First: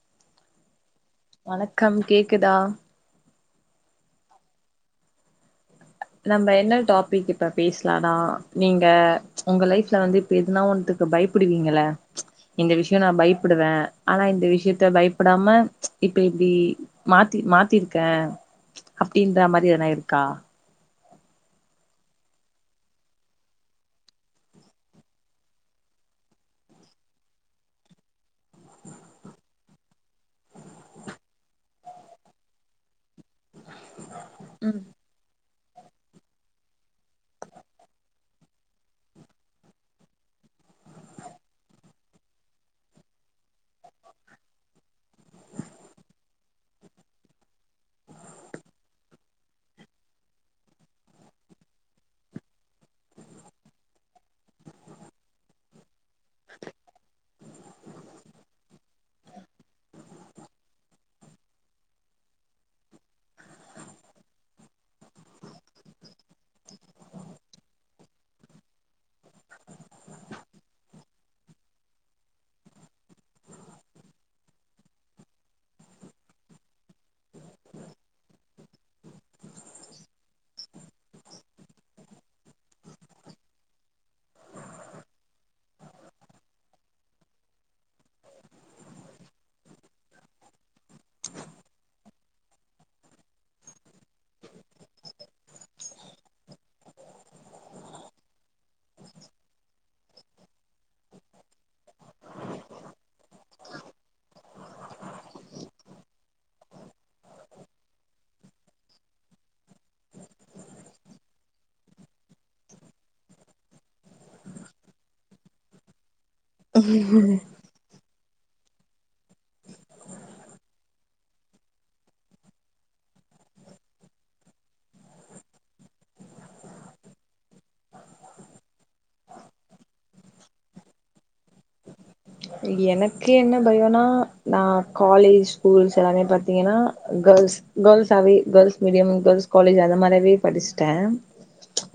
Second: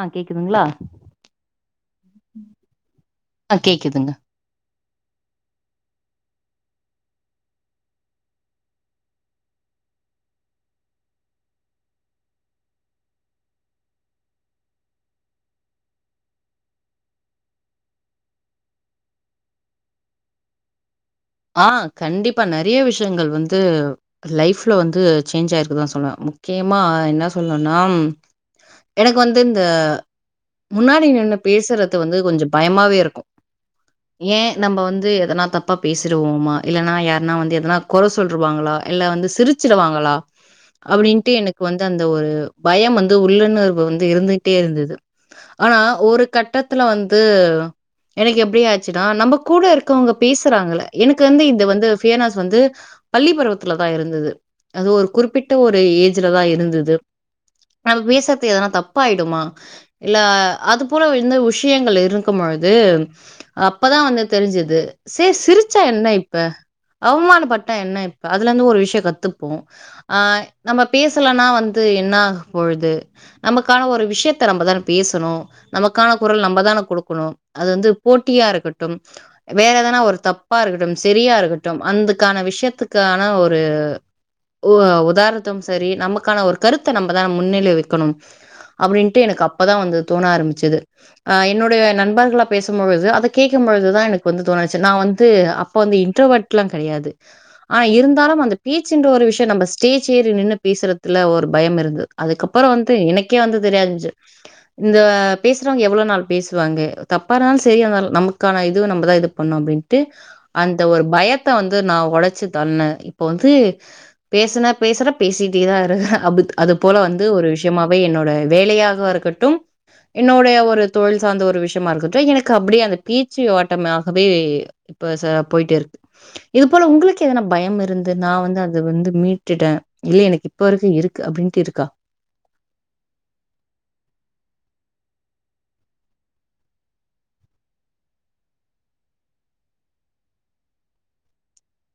அஹ் கேக்குதுங்ளா வணக்கம் கேக்குதா அ கேக்குதுங்க நம்ம என்ன டாபிக் இப்ப பேஸ்லானா நீங்க உங்க லைப்ல வந்து இப்ப எதுனா ஒண்ணுத்துக்கு பயப்புடுவீங்கள இந்த விஷ்யோ நா பயப்பிடுவ ஆனா இந்த விஷயத்த பயப்டாம இப்ப இப்டி மாத்தி மாத்திர்க்க அப்டின்ற மாரி எதுனா இருக்கா ஆ கண்டிப்பா நெறிய விஷ்யங்கள் வந்து லைஃப்ல வந்து சேஞ்ச் ஆய்க்குதா சொல்வ முக்கியமா என்ன சொல்ணுனாம் எனக்கு வந்து இந்த முன்னாடி நின்னு பேசுறது வந்து கொஞ்ச பயமாவே இருக்கு ஏ நம்ப ம் வந்து எதனா தப் பேசுறுவோமா இல்லனா யார்னா வந்து எதனா கொற சொல்ருவாங்குளா இல்ல வந்து சிரிச்சுடுவாங்களா அப்டின்ட்டு எனக்கு வந்து அந்த ஒரு பயம் வந்து உள்ளன்னர்பு வந்து இருந்துக்ட்டே இருந்துது ஆனா ஒரு கட்டத்துல வந்து எனக்கு எப்டி ஆச்சுனா நம்ம கூட இருக்கவ்ங்க பேஸ் துறாங்கல எனக்கு வந்து இத வந்து ஃபியர்னாஸ் வந்து பள்ளி பருவத்துலதா இருந்தது அது ஒரு குறிப்பிட்ட ஒரு ஏஜ்லதா இருந்தது நம பேசற்து எதனா தப்பாய்டுமா இல்ல அது போல இந்து விஷியங்கள் இருக்குமொழ்து அப்பதா வந்து தெரிஞ்சிது சே சிரிச்சா என்ன இப்ப அவமானப்பட்டா என்ன இப்ப அதுல இருந்து ஒரு விஷ்யோ கத்துப்போ அ நம்ம பேசலனா வந்து என்ன அ பொழுது நமக்கான ஒரு விஷ்யத்த நம்மதான பேசணு நமக்கான குரல் நம்மதான குடுக்குணு அது வந்து போட்டியா இருக்கட்டு வேற எதா நா ஒரு தப்பா இருக்கட்டும் செரியா இருக்கட்டு அந்துக்கான விஷ்யத்துக்கான ஒரு ஊவ உதார்ணத்தும் சரி நம்முக்கான ஒரு கருத்த நம்ப தா முன்னிலை வைக்கணும் அப்டின்ட்டு எனக்கு அப்பதா வந்து தோண ஆரமிச்சுது அ என்னுடைய நண்பர்குளா பேசுமொழுது அத கேக்குமொழுதுதா எனக்கு வந்து தோண நா வந்து அப்ப வந்து இன்ட்ரோவட்லா கெடயாது ஆனா இருந்தாலு அந்த பேச்சுன்ற ஒரு விஷ்யோ நம்ப ஸ்டேஜ் ஏறி நின்னு பேசுறதுல்ல ஒரு பயம் இருந்து அதுக்கப்புறோ வந்து எனக்கே வந்து தெரியான்ஞ்சு இந்த பேசுறவ்ங்க எவுளோ நாள் பேசுவாங்கே தப்பானாலு செரியா வரு நமுக்கான இதுவ நம்பதா இது பண்ணு அப்டின்ட்டு அந்த ஒரு பயத்த வந்து நா ஒடைச்சு தள்ன இப்போ வந்து பேசுன பேசுற பேசிட்டே தா இருக்க அபுத் அத போல வந்து ஒரு விஷ்யமாவே என்னோ வேலையாக இருக்கட்டு என்னுடைய ஒரு தொழில் சார்ந்த ஒரு விஷ்யமா இருக்கட்டு எனக்கு அப்டியே அந்த பேச்சு ஓட்டம அபே இப்ப ச போய்ட்டு இருக்கு இது போல உங்ளுக்கு எதனா பயம் இருந்து நா வந்து அத வந்து மீட்டுட்ட இல்ல எனக்கு இப்ப வரைக்கு இருக்கு அப்டின்ட் இருக்கா எனக்கு என்ன பயோனா நா காலேஜ் ஸ்கூல்ஸ் எல்லாமே பாத்தீங்கனா கேள்ஸ் கேர்ள்ஸாவே கேள்ஸ் மீடியமு கேள்ஸ் காலேஜ் அத மாரியாவே படிஸ்ட்ட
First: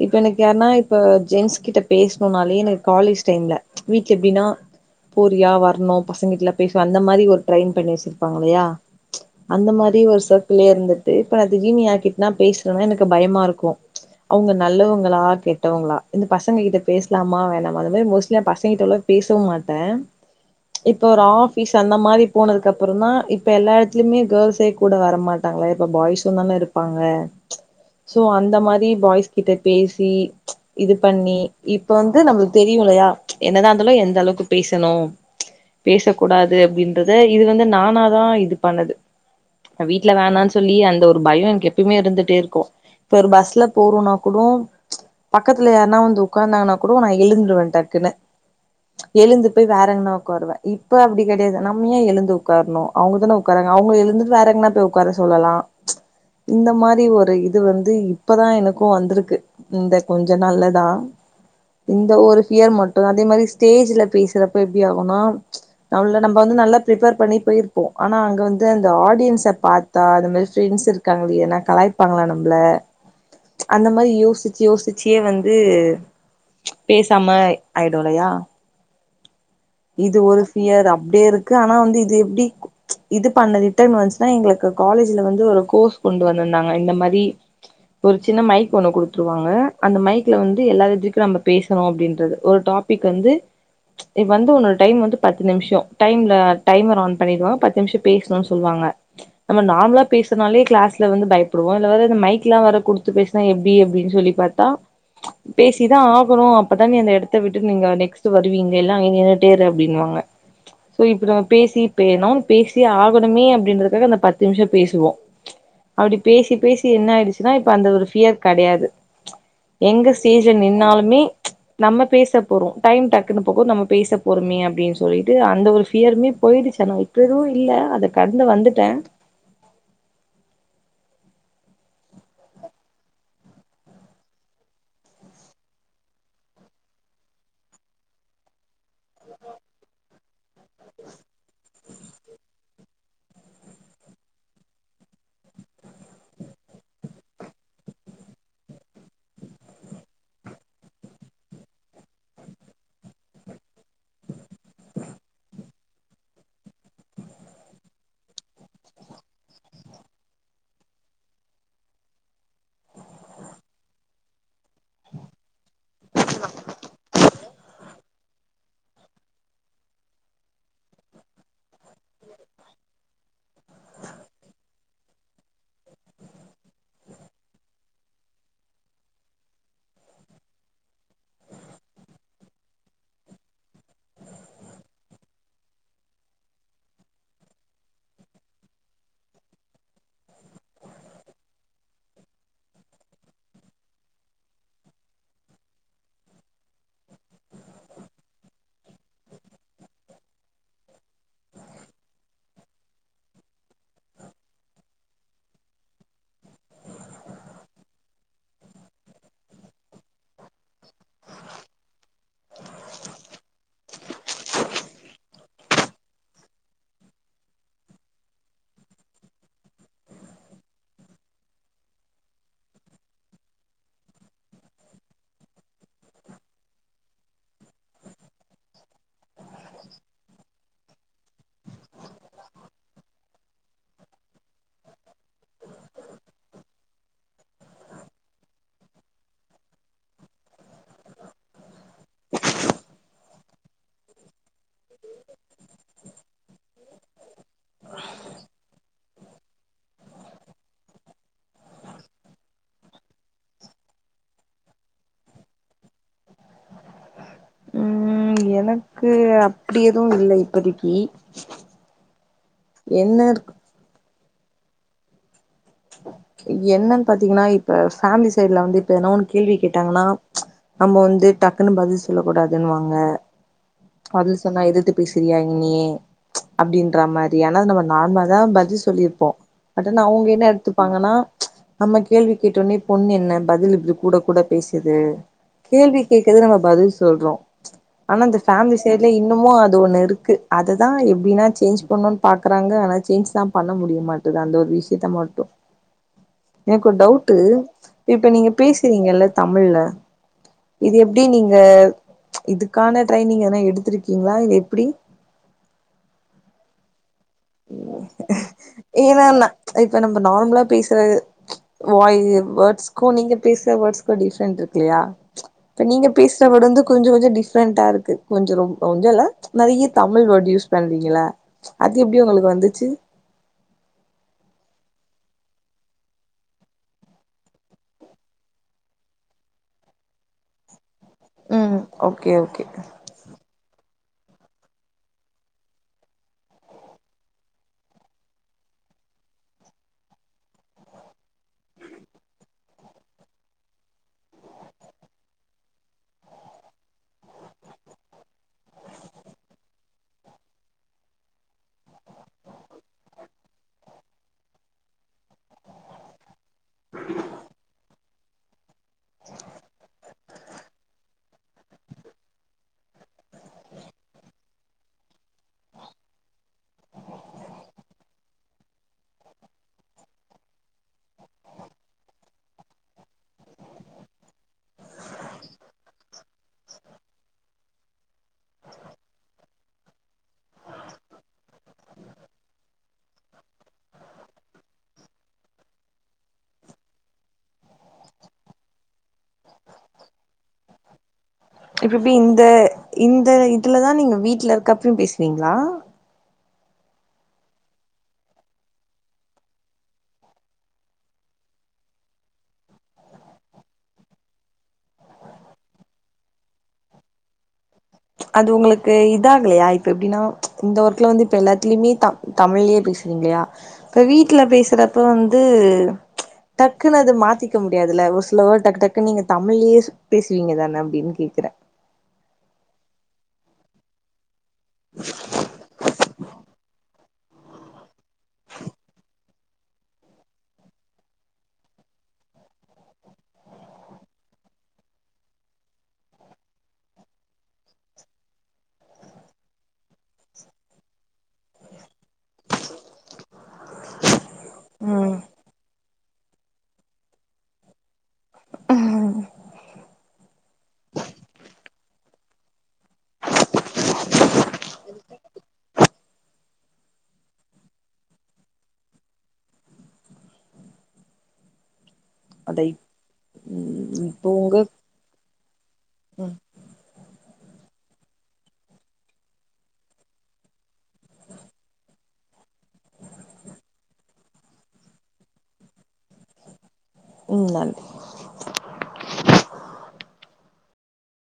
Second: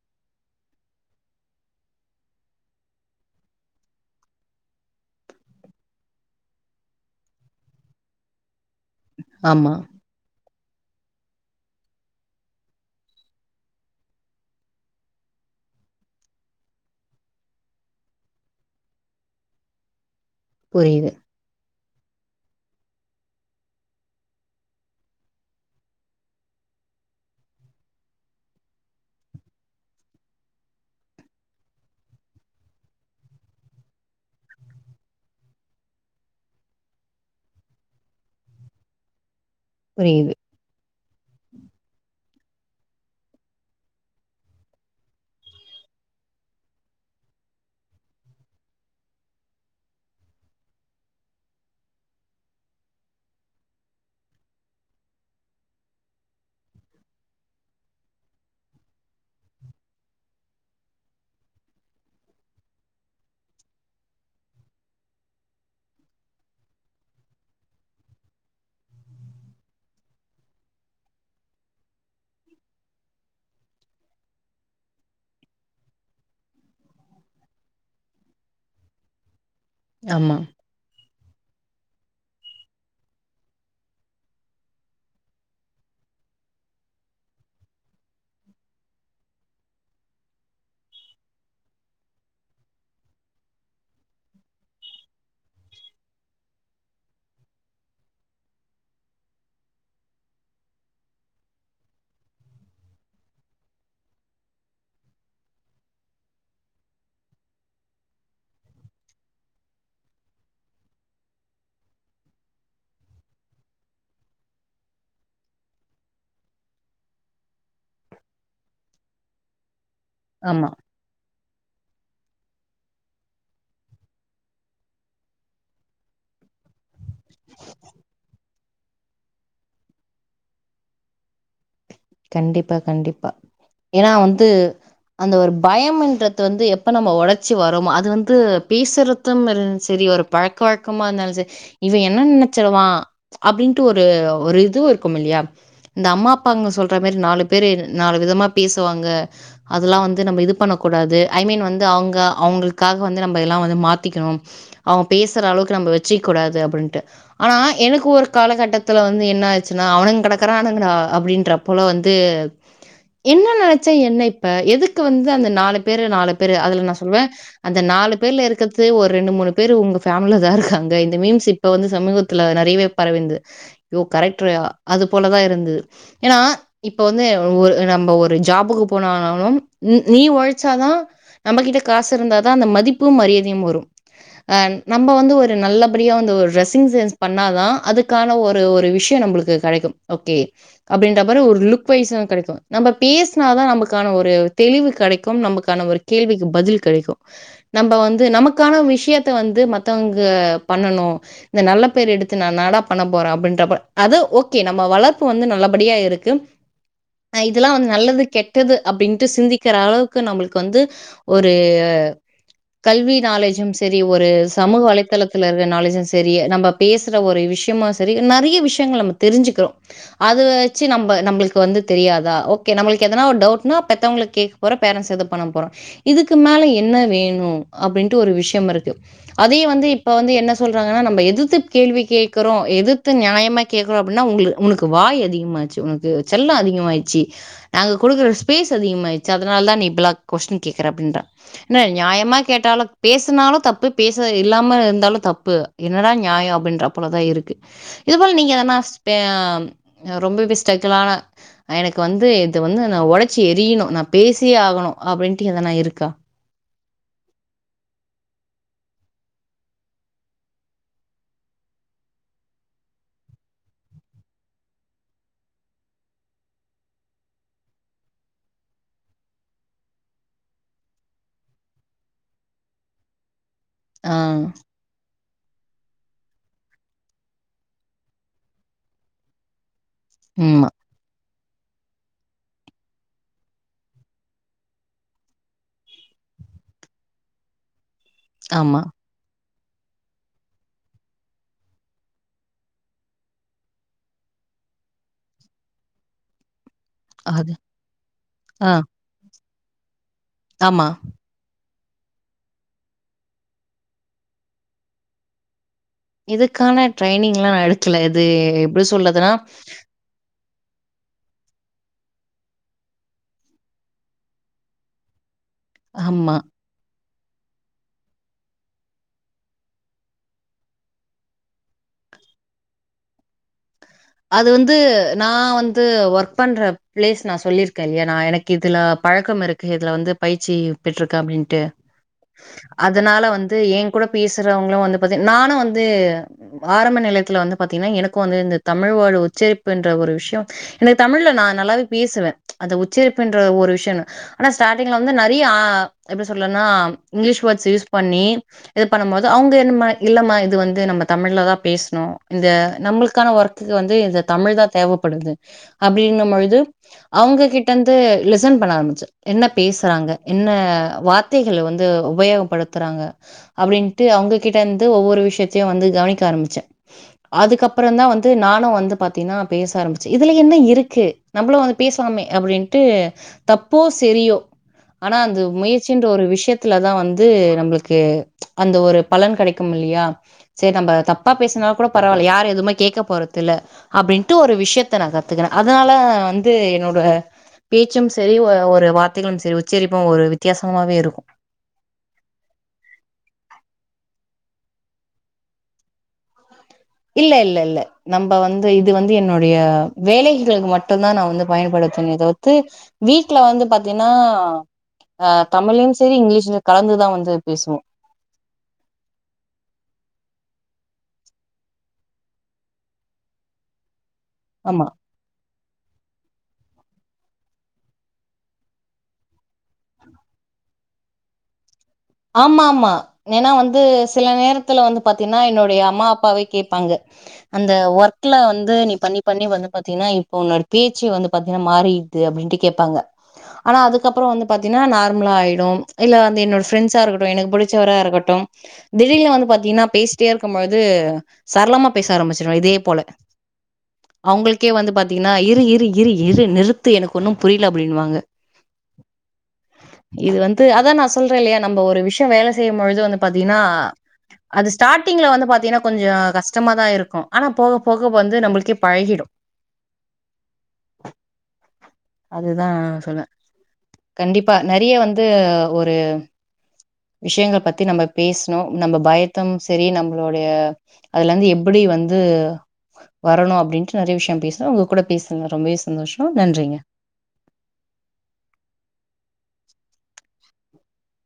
இப்ப எனக்கு யார்னா இப்போ ஜென்ஸ் கிட்ட பேஸ்ணுனாலே எனக்கு காலேஜ் டைம்ல வீட்ல எப்டினா போரியா வர்ணு பசங்கிட்ல பேசு அந்த மாரி ஒரு ட்ரைன் பண்ணி வச்சிருப்பாங்க இல்லயா அந்த ஆமா. மாரி ஒரு சர் குள்ளே இருந்துட்டு இப்ப நா திடீர்னு யார்க்கிட்னா பேசுனனா எனக்கு பயமா இருக்கு அவுங்க நல்லவுங்குளா கெட்டவங்ளா இந்த பசங்க கிட்ட பேஸ்லாமா வேணாமா அது மாரி மோஸ்ட்லியா பசங்கிட்டலா பேசவு மாட் ட இப்ப புரியுது, ஒரு ஆஃபீஸ் அந்த மாரி போனதுக்கு அப்புறும்மா இப்ப எல்லா எடத்லுமே கேள்ஸே கூட வரமாட்டாங்ளே இப்ப பாய்ஸ் தான இருப்பாங்க சோ அந்த மாரி பாய்ஸ் கிட்ட பேசி இது பண்ணி இப்ப வந்து நம்ளுக் தெரியுல்லயா என்னதா இருந்தாலு எந்த அளவ்க்கு பேசணு பேச கூடாது அப்டின்றத இது வந்து நானாதா இது பண்ணது அ வீட்ல புரியுது. வேணான் சொல்லி அந்த ஒர் பயோ என்க்கு எப்புமே இருந்துட்டே இருக்கு இப்ப ஒரு பஸ்ல போறோனா கூடோ பக்கத்துல யார்னா வந்து உக்காந்தானா கூடோ நா எழுந்ருவ டக்குன்னு எழுந்து பேய் வேற எங்ன்னா உக்காருவ இப்ப அப்டி கெடயாது நம்மியே எழுந்து உட்கார்ணு அவுங்கதான உக்காராங்க அவுங்கள எழுந்துட்டு வேற எங்ன்னா போய் உக்கார சொல்லலா இந்த மாரி ஒரு இது வந்து இப்பதா எனக்கு வந்திருக்கு இந்த கொஞ்ச நாள்லதா இந்த ஒரு ஃபியர் மட்டுதா அதே மாரி ஸ்டேஜுல பேசுறப்ப எப்டி ஆகுனா நம்ள நம்ப வந்து நல்லா ப்ரீப்பேர் பண்ணி பேய்ர்ப்போ ஆனா அங்க வந்து அந்த ஆடியன்ஸ பாத்தா அத மாரி ஸ்ட்ரீன்ஸ் இருக்காங்க இல்லேனா கலாய்ப்பாங்குளா நம்ள அந்த மாரி யோசிச்சு யோசிச்சே வந்து பேசாம ஆய்டு இல்லயா இது ஆமா, ஒரு ஃபியர் அப்டே இருக் கு ஆனா வந்து இது எப்டி இது பண்ண ரிட்டன் வன்ஸ்னா எங்களுக்கு காலேஜ்ல வந்து ஒரு கோர்ஸ் கொண்டு வந்திந்தாங்க இந்த மாரி ஒரு சின்ன மைக் ஒண்ணு குடுத்ருவாங்க அந்த மைக்ல வந்து எல்லா இதுக்கு நம்ம பேசணு அப்டின்றது ஒரு டாபிக் வந்து எ வந்து உன்னோட டைம் வந்து பத்து நிம்ஷோ டைம்ல டைமர் ஆன் பண்ணிர்னு பத்து நிம்ஷோ பேஸ்ணுன் சொல்வாங்க நம்ம நார்ம்லா பேசுனாலே கிளாஸ்ல வந்து பயப்டுவோ இதுல வேற இது மைக்லா வேற குடுத்து பேஸ்னா எப்டி அப்டின் சொல்லி பாத்தா பேசிதா ஆகணு அப்பதா நீ அந்த எடத்த விட்டு நீங்க் நெக்ஸ்ட்டு வ நீங்க எல்லா இங்க நின்னுட்டே இரு அப்டின்வாங்க சோ இப்ப நம்ம பேசி பேணு பேசி ஆகணுமே அப்டின்றதுகாக அந்த பத்து நிம்ஷோ பேசுவோ அப்டி பேசி பேசி என்ன ஆய்டுச்சுனா இப்ப அந்த ஒரு ஃபியர் கெடையாது எங்க ஸ்டேஜ்ல ஆமா. நின்னாலுமே நம்ம பேசப் போறோ டைம் டக் போகு நம்ம பேசப் போறோமே அப்பிடின்னு சொல்லிட்டு அந்த ஒரு ஃபியருமே போயிடுச்சு ஆனா இப்ப எதுவு இல்ல அதக் கடந்து வந்துட்ட கண்டிப்பா கண்டிப்பா ஏன்னா வந்து அந்த ஒரு பயம்ன்றது வந்து எப்ப நம்ம ஒடச்சு வர்றோமோ அது வந்து பேசுர்றது இருந் செரி ஒரு பழக்க வழக்கமா இருந்தாலு செரி இவ என்ன நெனச்சிடுவா அப்டின்ட்டு ஒரு ஒரு இதுவு இருக்கு இல்லயா இந்த அம்மா அப்பாங்க சொல் [unintelligible] மாரி நாலு பேர் நாலு விதமாப் பேசுவாங்க அதுல்லா வந்து நம்ப இது பண்ணக் கூடாது ஐ மீன் வந்து அவுங்க அவுங்களுக்காக வந்து நம்ப இதுல்லாம் வந்து மாத்திக்கணு அவுங்க பேசுற அளவுக்கு நம்ப வச்சுக்கக் கூடாது அப்பிடின்ட்டு ஆனா எனக்கு ஒரு காலகட்டத்துல வந்து என்ன ஆச்சுன்னா அவனுங்க கெடக்குறானுங்கடா அப்டின்றாப் போல வந்து என்ன நெனச்சா என்ன இப்ப எதுக்கு வந்து அந்த நாலுப் பேரு நாலு பேரு அதுல நா சொல்லுவ அந்த நாலு பேர்ல இருக்கற்து ஒரு ரெண்டு மூணு பேர் உங்க ஃபேம்லதா இருக்காங்க இந்த மீம்ஸ் இப்ப வந்து சமீபத்தில நெறைவே பரவிந்து யோ கரக்டுர்யா அது போலதா இருந்துது ஏனா இப்ப வந்து ஒர் நம்ப ஒரு ஜாபுக்கு போனானாலு நீ ஒழைச்சாதா நம்ப கிட்ட காசு இருந்தாதா அந்த மதிப்பும் மரியாதையும் வரும் அஹ் நம்ப வந்து ஒரு நல்லபடியா வந்து ஒரு ட்ரெஸ்ஸிங் சென்ஸ் பண்ணாதா அதுக்கான ஒரு ஒரு விஷயம் நம்பளுக்கு கெடைக்கும் ஓகே அப்பிடின்ற மாரி ஒரு லுக் வைஸும் கெடக்கும் நம்ப பேசுனாதா நம்பள்க்கான ஒரு தெளிவு கெடைக்கும் நமக்கான ஒரு கேள்விக்கு பதில் கெடைக்கு நம்ப வந்து நமக்கான விஷயத்த வந்து மத்தவங்க பண்ணணு இந்த நல்ல பேர் எடுத்து நா நாடா பண்ணப் போறே அப்பிடின்ற ப்ப அது ஓகே நம்ம வளர்ப்பு வந்து நல்லப் படியா இருக்கு அ இதெல்லா வந்து நல்லது கெட்டது அப்பிடின்ட்டு சிந்திக்கற அளவுக்கு நம்புளுக்கு வந்து ஒரு கல்வி நாலேஜும் செரி ஒரு சமூக வலைத்தளத்துல இருக்க நாலேஜும் செரி நம்ம பேசுற ஒரு விஷயமா செரி நறைய விஷயங்கள் நம்ம தெரிஞ்சுக்கிறோ அத வ ச்சு நம்ப நம்பளுக்கு வந்து தெரியாதா ஓகே நம்பளுக்கு எதனா ஒரு டவுட்னா ஓகே பெத்தவங்களக் கேக்கப் போறோ பேரன்ட்ஸ அதப் பண்ணப் போறோ இதுக்கு மேல என்ன வேணும் அப்பிடின்ட்டு ஒரு விஷயம் இருக்கு அதயு வந்து இப்ப வந்து என்ன சொல்றாங்கன்னா நம்ம எதுத்து கேள்வி கேக்குறோ எதுத்து நியாயமா கேக்குறோ அப்பிடின்னா உங்களுக்கு வாய் அதிகமா ஆ ச்சு உனக்கு செல்லோ அதிகமாய்ரிச்சு நாங்க குடுக்குற ஸ்பேஸ் அதிகமாயிருச்சு அதனால தா நீ இப்டில்லா கொஸ்ட்டின் கேக்கற அப்டின்டா என்ன நியாயமா கேட்டாலு பேசுனாலு தப்பு பேசுறது இல்லாம இருந் தாலு தப்பு என்னடா நியாயோ அப்பிடின்றாப் போலதா இருக்கு இது போல நீங்க எதனாஸ் [unintelligible] அம் ரொம்பவே ஸ் டேக்கலான எனக்கு வந்து இத வந்து நா ஒடச்சி எரியணு நா பேசியே ஆகணு அப்படின்ட்டு எதுனா இருக்கா உம் எனக்கு அப்பிடி எது இல்லை இப்பதிக்கி என்னருக் என்னன்னு பாத்தீங்கன்னா இப்ப ஃபாமிலி சைட்ல வந்து இப்ப எதன்னா ஒன்னு கேள்வி கேட்டாங்கன்னா நம்ம வந்து டக்குன்னு பதில் சொல்ல கூடாதுன்னுவாங்க ஆ. பதில் சொன்னா எதிர்த்து பேசுறியா என்னயே அப்பிடின்ற மாதிரி ஆனா நம்ம நார்மலாதா பதில் சொல்லியிருப்போ பட்டு அவுங்க என்ன ம். எடுத்துப்பாங்கன்னா நம்ம கேள்வி கேட்டோன்னே பொண்ணு என்ன பதில் இப்பிடி கூட கூட பேசுது கேள்வி கேட்கர்து நம்ம பதில் சொல்றோ ஆனா இந்த ஃபாமிலி ஆமா. சைட்ல இன்னமும் அத் அது ஒன்னு இருக்கு அதுதா எப்டின்னா சேஞ்ச் பண்ணுன்னு பாக்கறாங்க ஆனா சேஞ்ச் தா பண்ண முடிய மாட்டுது அந்த ஒரு விஷயத்த மட்டும் எனக்கு ஒரு டவுட்டு அது. இப்ப நீங்க ஆ. பேசுறீங்கல்ல தமிழ்ல ஆமா. இது எப்பிடி நீங்க இதுக்கான ட்ரெய்னிங் எனா எடுத்திருக்கீங்களா இல்ல எப்பிடி இதுக்கான ட்ரெய்னிங்லாம் நான் எடுக்கல. இது எப்படி ஏனா சொல்றதுன்னா நா இப்ப நம்ப நார்மலாப் பேசுற வாய் எ வேர்ட்ஸ்க்கு நீங்க பேசுற வேர்ட்ஸ்க்கு டிஃப்ரெண்ட்ருக்கு இல்லையா இப்ப நீங்க ஆமா. பேசுற வேர்ட் வந்து கொஞ்சோ இது டிஃப்ரெண்டாருக்கு கொஞ்சோ ரொம் கொஞ்சல்ல நெறைய தமிழ் வேர்ட்டு யூஸ் பண்றீங்கல்ல அத எப்பிடி உங்களுக்கு வந்துச்சு அது வந்து நா வந்து ஒர்க் பண்ற பிளேஸ் நா சொல்லியிருக்கே இல்லையா நா எனக்கு இதுல பழக்கம் இருக்கு இதுல வந்து பயிற்சி பெற்றுருக்க அப்பிடின்ட்டு ம் ஓகே ஓகே அதனால வந்து ஏன் கூடப் பேசுறவங்களு வந்து பாத்தீ நானு வந்து ஆரம்ப நிலையத்துல வந்து பாத்தீங்ன்னா எனக்கு வந்து இந்த தமிழ் வேர்ட்டு உச்சரிப்புன்ற ஒரு விஷயோ எனக்கு தமிழ்ல நா நல்லாவே பேசுவே அந்த உச்சரிப்புன்ற ஒரு விஷயன்னு ஆனா ஸ்டார்டிங்ல வந்து நெறைய அ எப்பிடி சொல்லன்னா அஹ் இங்கிலீஷ் வேர்ட்ஸ் யூஸ் பண்ணி இது பண்ணும் போது அவுங்க என்ன இல்லம்மா இது வந்து நம்ம தமிழ்ல தா பேசணு இந்த நம்பள்கான ஒர்க் வந்து இது தமிழ் தா தேவப்படுது அப்டின்ன பொழு து அவுங்க கிட்டந்து லிசன் பண்ண ஆரம்பிச்ச என்ன பேசறாங்க என்ன வார்த்தைகள வந்து உபயோகப்படுத்துறாங்க அப்டின்ட்டு அவுங்ககிட்டந்து ஒவ்வொரு விஷயத்தையு வந்து கவனிக்க ஆரம்பிச்ச அதுக்கப்பறோ தா வந் து நானு வந்து பாத்தீன்னா பேச ஆரம்பிச்ச இதுல என்ன இருக்கு நம்மளு வந்து பேசலாமே அப்டின்ட்டு தப்போ சரியோ ஆனா அந்த முயற்சின்ற ஒரு விஷயத்துலதா வந்து நம்ளுக்கு அந்த ஒரு பலன் கெடைக்கும் இல்லையா சரி நம்ப தப்பா பேசன கூட பரவால்ல யாரு எதுவுமே கேக்க போறதில்ல அப்டின்ட்டு ஒரு விஷயத்த நா கத்துக்கற அதனால வந்து என்னோட பேச்சும் சரி ஒரு ஒரு வார்த்தைகளு சரி உச்சரிப்பு ஒரு வித்தியாசமாவே இருக்கு இப்பெப்டி இந்த இந்த இதுலதா நீங்க வீட்ல இருக்கப்பியு பேசுவீங்களா இல்ல இல்ல இல்ல நம்ப வந்து இது வந்து என்னோடைய வேலைகளுக்கு மட்டும்தா நா வந்து பயன்படுத்துவன தவுர்த்து வீட்ல வந்து பாத்தீங்ன்னா அஹ் தமில்லயு சரி இங்கிலீஷ்லு கலந்துதா வந்து பேசுவோ அது உங்களுக்கு இதாகலையா இப்ப எப்டின்னா இந்த ஒர்க்ல வந்து இப்ப எல்லாத்துலயுமே த தமில்லயே பேசுறீங்களையா இப்ப வீட்ல ஆமா பேசுறப்ப வந்து டக்குன்னு அத மாத்தி க்க முடியாதுல ஒரு சில வோட் டக் டக்குனு நீங்க தமிழ்லயே பேசுவீங்க தான அப்டின் கேக்கற ஆமா ஆமா ஏன்னா வந்து சில நேரத் ல வந்து பாத்தீங்ன்னா என்னுடைய அம்மா அப்பாவே கேப் பாங்க அந்த ஒர்க் ல வந்து நீ பண்ணி பண்ணி வந்து பாத்தீங்கன்னா இப்ப உன்னோட பேச்சு வந்து பாத்தீங்கன்னா மாறிடுது அப்டின்ட்டு கேப்பாங்க ஆனா அதுக்கப்றோ வந்து பாத்தீங்கன்னா நார்மலா ஆயிடு இல்ல வந்து என்னோட ஃப்ரெண்ட்ஸா இருக்கட்டு எனக்கு பிடிச்சவரா இருக்கட்டு திடீர்னு வந்து பாத்தீங்கன்னா பேசிட்டே இருக்கும்போது சரளமா பேச ஆரம்பிச்சிடுவ இதே போல அவங்களுக்கே வந்து ம் பாத்தீங்கன்னா இரு இரு இரு இரு நிறுத்து எனக்கு ஒன்னு புரில அப்டின்னுவாங்க அஹ் இது வந்து அதா நா சொல் ற இல்லையா நம்ப ஒரு விஷயோ வேல செய்யு போது வந்து பாத்தீங்கன்னா அது ஸ்டாடிங்ல வந்து பாத்தீங்கனா கொஞ்சோ கஷ்டமாதா இருக்கு ஆனா போக போக வந்து நம்பளுக்கே பழகிடு அத அதுதா இப் சொல்வ ம் இப்போ கண்டிப்பா உங்க நறய வந்து ஒரு ம் விஷயங்க பத்தி நம்ம பேசணு நம்ப பயத்தும் சரி நம்பளோடைய அதுல ருந்து எப்டி வந்து வரணு அப்டின்ட்டு நறைய விஷயம் பேசனோம் உங்க கூட பேசன ரொம்பவே சந்தோஷோ நன்றிங்க உம் நன்றி